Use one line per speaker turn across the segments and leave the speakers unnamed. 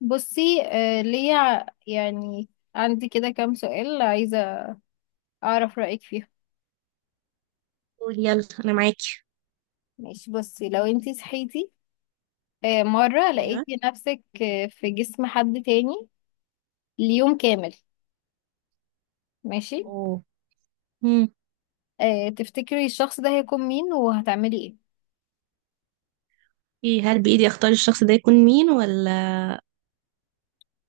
بصي آه ليا يعني عندي كده كام سؤال عايزة أعرف رأيك فيهم.
قول، يلا انا معاكي.
ماشي، بصي لو انتي صحيتي مرة
ايوه.
لقيتي نفسك في جسم حد تاني ليوم كامل. ماشي،
اوه. مم.
آه تفتكري الشخص ده هيكون مين وهتعملي ايه؟
ايه، هل بايدي اختار الشخص ده يكون مين ولا؟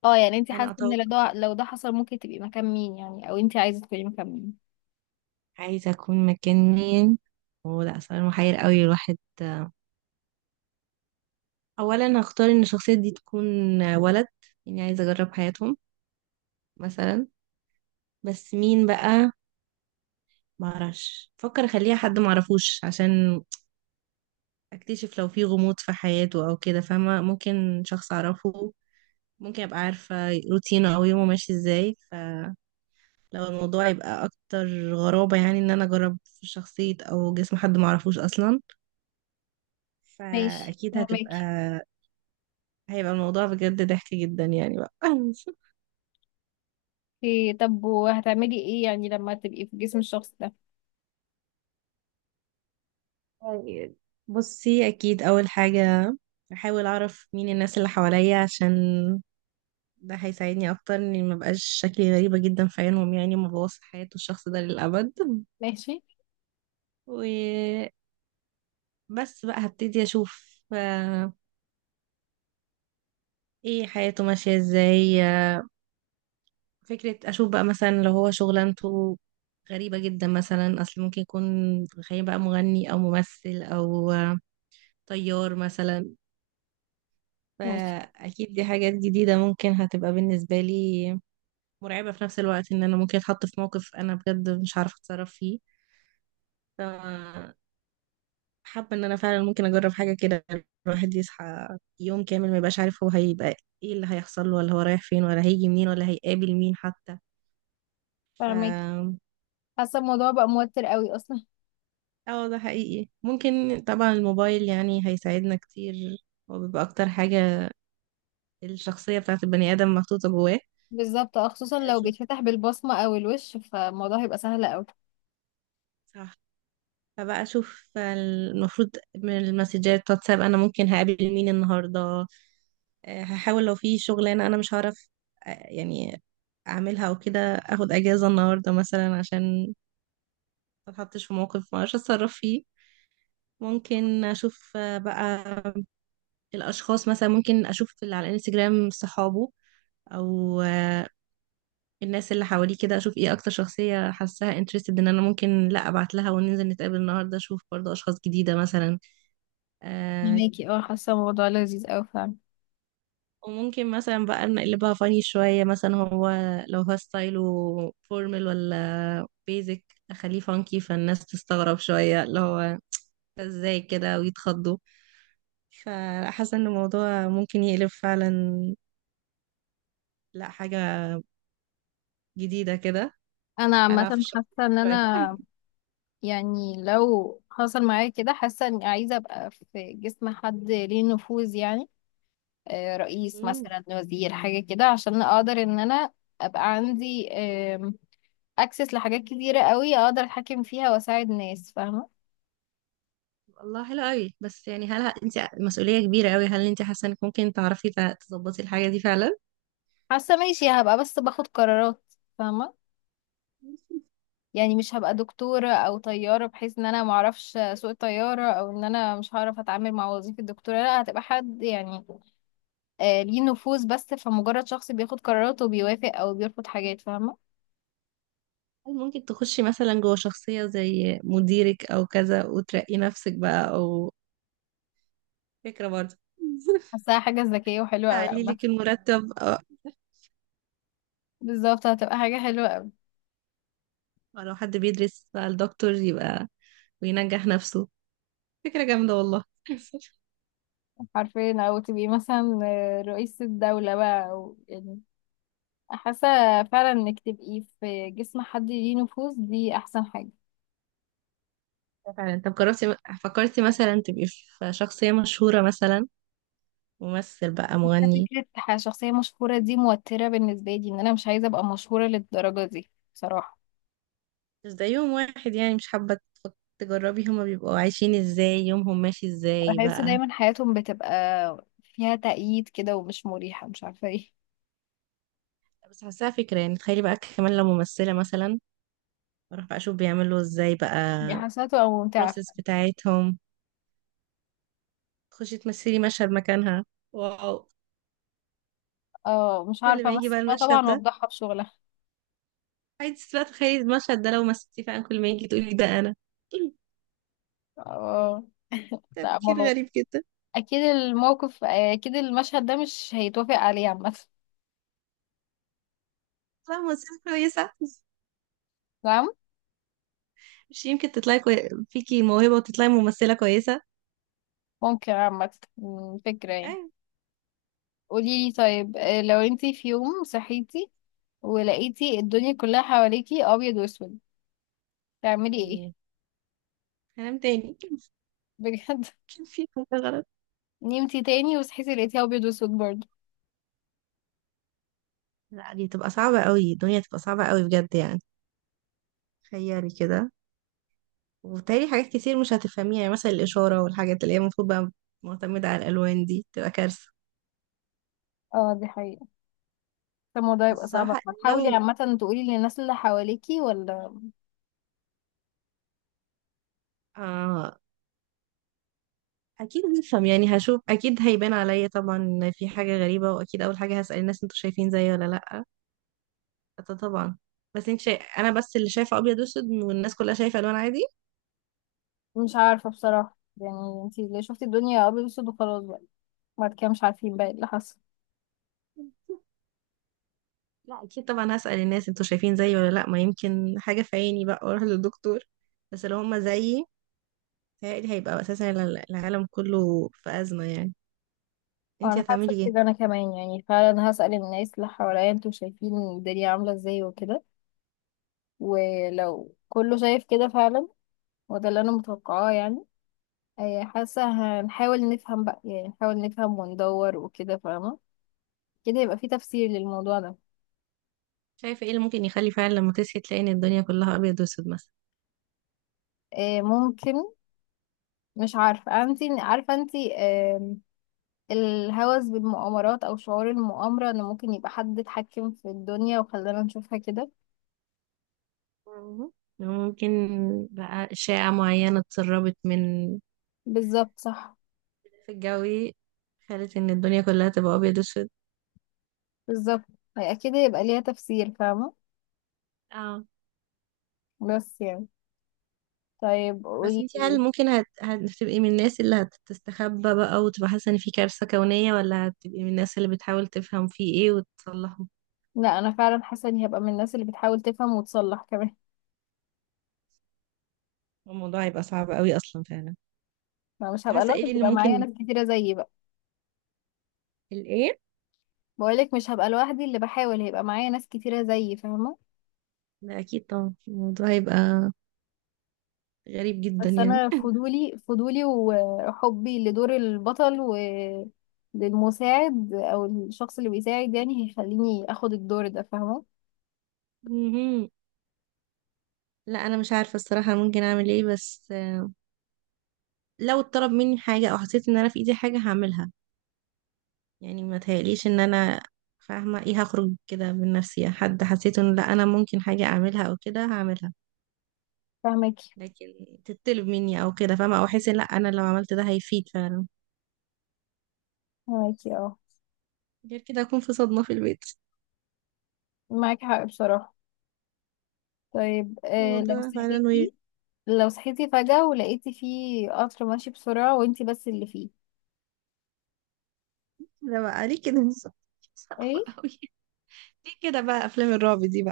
اه يعني انتي
انا
حاسة ان
اتوقع،
لو ده حصل ممكن تبقي مكان مين يعني، او انتي عايزة تكوني مكان مين؟
عايزه اكون مكان مين. اوه لا، سؤال محير قوي الواحد. اولا هختار ان الشخصيه دي تكون ولد، يعني عايزه اجرب حياتهم مثلا. بس مين بقى؟ معرفش، فكر اخليها حد معرفوش عشان اكتشف لو في غموض في حياته او كده، فاهمه؟ ممكن شخص اعرفه، ممكن ابقى عارفه روتينه او يومه ماشي ازاي. لو الموضوع يبقى اكتر غرابة، يعني ان انا اجرب في شخصية او جسم حد معرفوش اصلا،
ماشي،
فاكيد
فهماكي.
هيبقى الموضوع بجد ضحك جدا يعني بقى.
إيه، طب وهتعملي ايه يعني لما تبقي في جسم الشخص ده؟
طيب، بصي اكيد اول حاجة احاول اعرف مين الناس اللي حواليا، عشان ده هيساعدني اكتر اني ما بقاش شكلي غريبة جدا في عينهم، يعني ما بوظ حياة الشخص ده للابد.
ماشي.
وبس بقى هبتدي اشوف، ايه حياته ماشية ازاي. فكرة، أشوف بقى مثلا لو هو شغلانته غريبة جدا مثلا، أصل ممكن يكون، تخيل بقى مغني أو ممثل أو طيار مثلا.
ماشي،
فأكيد دي حاجات جديدة ممكن هتبقى بالنسبة لي مرعبة في نفس الوقت، إن أنا ممكن أتحط في موقف أنا بجد مش عارفة أتصرف فيه. ف حابة إن أنا فعلا ممكن أجرب حاجة كده. الواحد يصحى يوم كامل ما يبقاش عارف هو هيبقى إيه اللي هيحصل له، ولا هو رايح فين، ولا هيجي منين، ولا هيقابل مين حتى.
فهماكي.
ف
حاسة الموضوع بقى موتر قوي اصلا.
اه، ده حقيقي. ممكن طبعا الموبايل يعني هيساعدنا كتير، هو بيبقى اكتر حاجة الشخصية بتاعت البني ادم محطوطة جواه.
بالظبط، اه خصوصا لو
اشوف.
بيتفتح بالبصمة او الوش فالموضوع هيبقى سهل اوي.
صح. فبقى اشوف المفروض من المسجات واتساب انا ممكن هقابل مين النهاردة. هحاول لو في شغلانة انا مش هعرف، يعني اعملها، او كده اخد اجازة النهاردة مثلا عشان ما اتحطش في موقف ما اعرفش اتصرف فيه. ممكن اشوف بقى الاشخاص، مثلا ممكن اشوف اللي على الانستجرام صحابه او الناس اللي حواليه كده، اشوف ايه اكتر شخصية حاساها انترستد ان انا ممكن لا ابعت لها وننزل نتقابل النهاردة، اشوف برضو اشخاص جديدة مثلا. آه،
فهماكي، اه حاسة الموضوع لذيذ اوي فعلا.
وممكن مثلا بقى نقلبها فاني شوية، مثلا هو لو هو ستايله فورمال ولا بيزك اخليه فانكي، فالناس تستغرب شوية اللي هو ده ازاي كده ويتخضوا. فحاسة ان الموضوع ممكن يقلب فعلا لا حاجة جديدة كده،
انا عامة
ألعب في الشخصية
حاسة ان
شوية.
انا يعني لو حصل معايا كده حاسة اني عايزة ابقى في جسم حد ليه نفوذ يعني، رئيس مثلا، وزير، حاجة كده عشان اقدر ان انا ابقى عندي اكسس لحاجات كتيرة قوي اقدر اتحكم فيها واساعد ناس، فاهمة.
والله حلو قوي. بس يعني، هل انت مسؤولية كبيرة قوي، هل انت حاسة انك ممكن تعرفي تظبطي الحاجة دي فعلا؟
حاسة ماشي، هبقى بس باخد قرارات، فاهمة. يعني مش هبقى دكتورة او طيارة بحيث ان انا معرفش سوق طيارة او ان انا مش هعرف اتعامل مع وظيفة الدكتورة، لا هتبقى حد يعني آه ليه نفوذ بس، فمجرد شخص بياخد قرارات وبيوافق او بيرفض حاجات، فاهمة.
هل ممكن تخشي مثلا جوه شخصية زي مديرك او كذا وترقي نفسك بقى، او فكرة برضه؟
حاساها حاجة ذكية وحلوة اوي
تعلي
عامة.
لك المرتب، أو،
بالظبط، هتبقى حاجة حلوة اوي
أو لو حد بيدرس بقى الدكتور، يبقى وينجح نفسه. فكرة جامدة والله.
حرفيا، او تبقي مثلا رئيس الدولة بقى او يعني حاسة فعلا انك تبقي في جسم حد ليه نفوذ دي احسن حاجة.
فعلا. طب جربتي، فكرتي مثلا تبقي في شخصية مشهورة مثلا؟ ممثل بقى، مغني.
فكرة شخصية مشهورة دي موترة بالنسبة لي، ان انا مش عايزة ابقى مشهورة للدرجة دي بصراحة.
مش ده يوم واحد؟ يعني مش حابة تجربي هما بيبقوا عايشين ازاي، يومهم ماشي ازاي
بحس
بقى؟
دايما حياتهم بتبقى فيها تأييد كده ومش مريحة، مش عارفة ايه.
بس حاساها فكرة، يعني تخيلي بقى كمان لو ممثلة مثلا، اروح بقى اشوف بيعملوا ازاي بقى
دي حسناته او ممتعة.
البروسيس بتاعتهم، تخشي تمثلي مشهد مكانها. واو.
اه، مش
كل
عارفة
ما يجي بقى
امثلها
المشهد
طبعا
ده
وافضحها في شغلها.
عايز بقى، تخيلي المشهد ده لو مثلتي فعلا، كل ما يجي تقولي ده انا.
اه. لا
تفكير
ما هو
غريب جدا.
اكيد الموقف، اكيد المشهد ده مش هيتوافق عليه عامة.
لا، ممثلة كويسة.
نعم.
مش يمكن تطلعي فيكي موهبة وتطلعي ممثلة كويسة.
ممكن عامة. فكرة يعني. قوليلي طيب، لو انتي في يوم صحيتي ولقيتي الدنيا كلها حواليكي ابيض واسود تعملي ايه؟
ايوه. هنام تاني.
بجد.
كان في حاجة غلط.
نمتي تاني وصحيتي لقيتيها ابيض واسود برضه.
لا، دي تبقى صعبة قوي، الدنيا تبقى صعبة قوي بجد يعني. تخيلي كده، وبالتالي حاجات كتير مش هتفهميها، يعني مثلا الإشارة والحاجات اللي هي المفروض بقى معتمدة على الألوان، دي تبقى كارثة.
اه دي حقيقة. طب الموضوع
بس
يبقى صعب أوي.
الصراحة،
هتحاولي
لو،
عامة تقولي للناس اللي حواليكي ولا؟
آه أكيد هفهم، يعني هشوف أكيد هيبان عليا طبعا إن في حاجة غريبة، وأكيد أول حاجة هسأل الناس: أنتوا شايفين زيي ولا لأ؟ ده طبعا. بس أنت شايف أنا بس اللي شايفة أبيض وأسود والناس كلها شايفة ألوان عادي.
مش عارفة بصراحة يعني انتي اللي شفتي الدنيا ابيض واسود وخلاص بقى، بعد كده مش عارفين بقى ايه اللي حصل.
لا، اكيد طبعا هسأل الناس انتوا شايفين زيي ولا لا، ما يمكن حاجة في عيني بقى، واروح للدكتور. بس لو هما زيي، تهيألي هيبقى أساسا العالم كله في أزمة، يعني
اه
انتي
انا حاسة
هتعملي ايه؟
كده، انا كمان يعني فعلا هسأل الناس اللي حواليا انتوا شايفين الدنيا عاملة ازاي وكده، ولو كله شايف كده فعلا، وده اللي انا متوقعاه يعني. حاسة هنحاول نفهم بقى، يعني نحاول نفهم وندور وكده، فاهمة. كده يبقى في تفسير للموضوع ده.
شايفة ايه اللي ممكن يخلي فعلا لما تصحي تلاقي ان الدنيا كلها أبيض وأسود مثلا؟
ممكن. مش عارفة، انت عارفة انت الهوس بالمؤامرات او شعور المؤامرة ان ممكن يبقى حد اتحكم في الدنيا وخلانا نشوفها كده.
مم. ممكن بقى أشعة معينة اتسربت من
بالظبط، صح.
في الجوي خلت ان الدنيا كلها تبقى أبيض وأسود.
بالظبط. هي كده يبقى ليها تفسير، فاهمة.
اه.
بس يعني، طيب
بس
قولي
انتي هل
لي.
ممكن هتبقي من الناس اللي هتستخبى بقى وتبقى حاسة ان في كارثة كونية، ولا هتبقي من الناس اللي بتحاول تفهم فيه ايه وتصلحه؟
لا انا فعلا حاسة اني هبقى من الناس اللي بتحاول تفهم وتصلح كمان.
الموضوع هيبقى صعب قوي أصلا فعلا.
ما مش هبقى
حاسة
لوحدي،
ايه اللي
هيبقى معايا
ممكن
ناس كتيرة زيي بقى.
الايه؟
بقولك مش هبقى لوحدي، اللي بحاول هيبقى معايا ناس كتيرة زيي، فاهمة.
لا، اكيد طبعا الموضوع هيبقى غريب جدا
بس
يعني.
انا فضولي، فضولي وحبي لدور البطل وللمساعد او الشخص اللي بيساعد يعني هيخليني اخد الدور ده، فاهمه.
مهم. لا، انا مش عارفه الصراحه ممكن اعمل ايه. بس لو اتطلب مني حاجه او حسيت ان انا في ايدي حاجه هعملها، يعني ما تهيأليش ان انا، فاهمه ايه، هخرج كده من نفسي، يعني حد حسيت ان لا انا ممكن حاجه اعملها او كده هعملها.
فاهمكي.
لكن تتطلب مني او كده، فاهمه، او احس ان لا انا لو عملت ده هيفيد فعلا.
فاهمكي اه.
غير كده اكون في صدمه في البيت.
معاكي حق بصراحه. طيب، آه لو
الموضوع فعلا وير.
صحيتي، لو صحيتي فجأة ولقيتي فيه قطر ماشي بسرعة وانتي بس اللي فيه؟
ده بقى ليه كده؟ صعب
ايه؟
قوي. ليه كده بقى افلام الرعب دي؟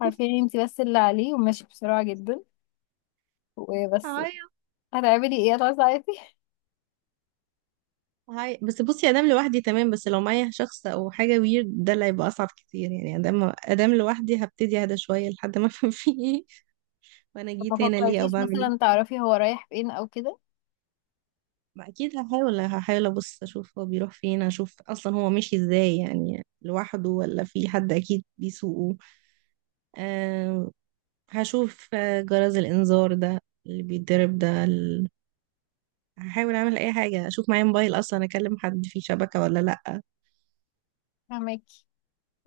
عارفين انتي بس اللي عليه وماشي بسرعة جدا وبس.
بقى،
هتعملي ايه، هتعوزي تعيطي؟
هاي، بس بصي، ادام لوحدي تمام، بس لو معايا شخص او حاجه ويرد ده اللي هيبقى اصعب كتير يعني. ادام لوحدي هبتدي اهدى شويه لحد ما افهم فيه ايه، وانا
طب ما
جيت هنا ليه او
فكرتيش
بعمل
مثلا
ايه.
تعرفي هو رايح فين او كده؟
ما اكيد هحاول ابص اشوف هو بيروح فين، اشوف اصلا هو ماشي ازاي، يعني لوحده ولا في حد اكيد بيسوقه. أه. هشوف جرس الانذار ده اللي بيتضرب ده هحاول اعمل اي حاجه، اشوف معايا موبايل اصلا، اكلم حد فيه شبكه ولا لا.
فهماكي.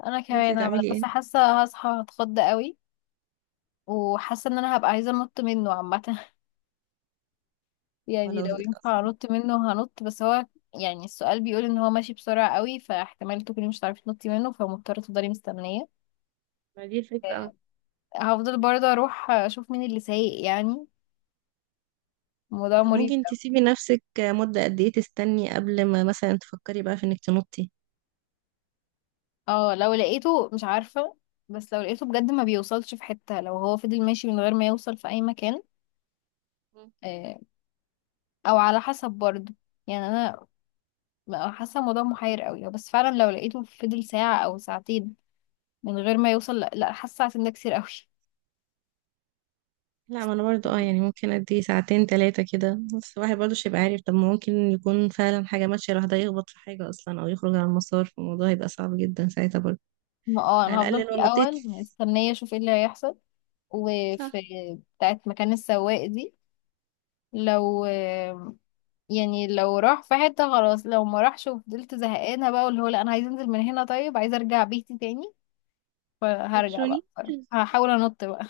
انا
انتي
كمان، انا
هتعملي
بس
ايه؟
حاسه هصحى هتخض قوي وحاسه ان انا هبقى عايزه انط منه عامه. يعني
ولو
لو
اصلا،
ينفع انط منه هنط، بس هو يعني السؤال بيقول ان هو ماشي بسرعه قوي فاحتمال تكوني مش هتعرفي تنطي منه فمضطره تفضلي مستنيه.
ما دي الفكرة.
آه، هفضل برضه اروح اشوف مين اللي سايق يعني. الموضوع
طب
مريب
ممكن
أوي.
تسيبي نفسك مدة قد ايه تستني قبل ما مثلا تفكري بقى في انك تنطي؟
اه لو لقيته مش عارفه، بس لو لقيته بجد ما بيوصلش في حته، لو هو فضل ماشي من غير ما يوصل في اي مكان،
مم.
آه، او على حسب برضه. يعني انا بقى حاسه الموضوع محير قوي، بس فعلا لو لقيته فضل ساعه او ساعتين من غير ما يوصل، لا, لا حاسه ساعتين ده كتير قوي.
لا، ما انا برضو اه يعني ممكن قد ايه، ساعتين تلاتة كده، بس الواحد برضو مش هيبقى عارف، طب ما ممكن يكون فعلا حاجة ماشية الواحد هيخبط في حاجة اصلا او يخرج عن المسار، فالموضوع هيبقى صعب جدا ساعتها برضو.
ما اه انا
على
هفضل
الاقل
في
لو نطيت.
الاول مستنيه اشوف ايه اللي هيحصل، وفي
صح.
بتاعت مكان السواق دي لو، يعني لو راح في حته خلاص، لو ما راحش وفضلت زهقانه بقى واللي هو لا انا عايز انزل من هنا، طيب عايز ارجع بيتي تاني، فهرجع
هتشوني.
بقى بصراحة. هحاول انط بقى.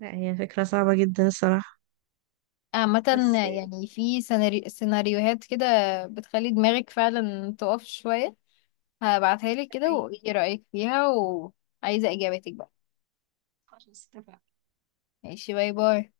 لا، هي فكرة صعبة جدا الصراحة.
عامة
بس
يعني في سيناريوهات كده بتخلي دماغك فعلا تقف شوية. هبعتها لك كده وايه رأيك فيها وعايزة اجابتك بقى. ماشي، باي باي.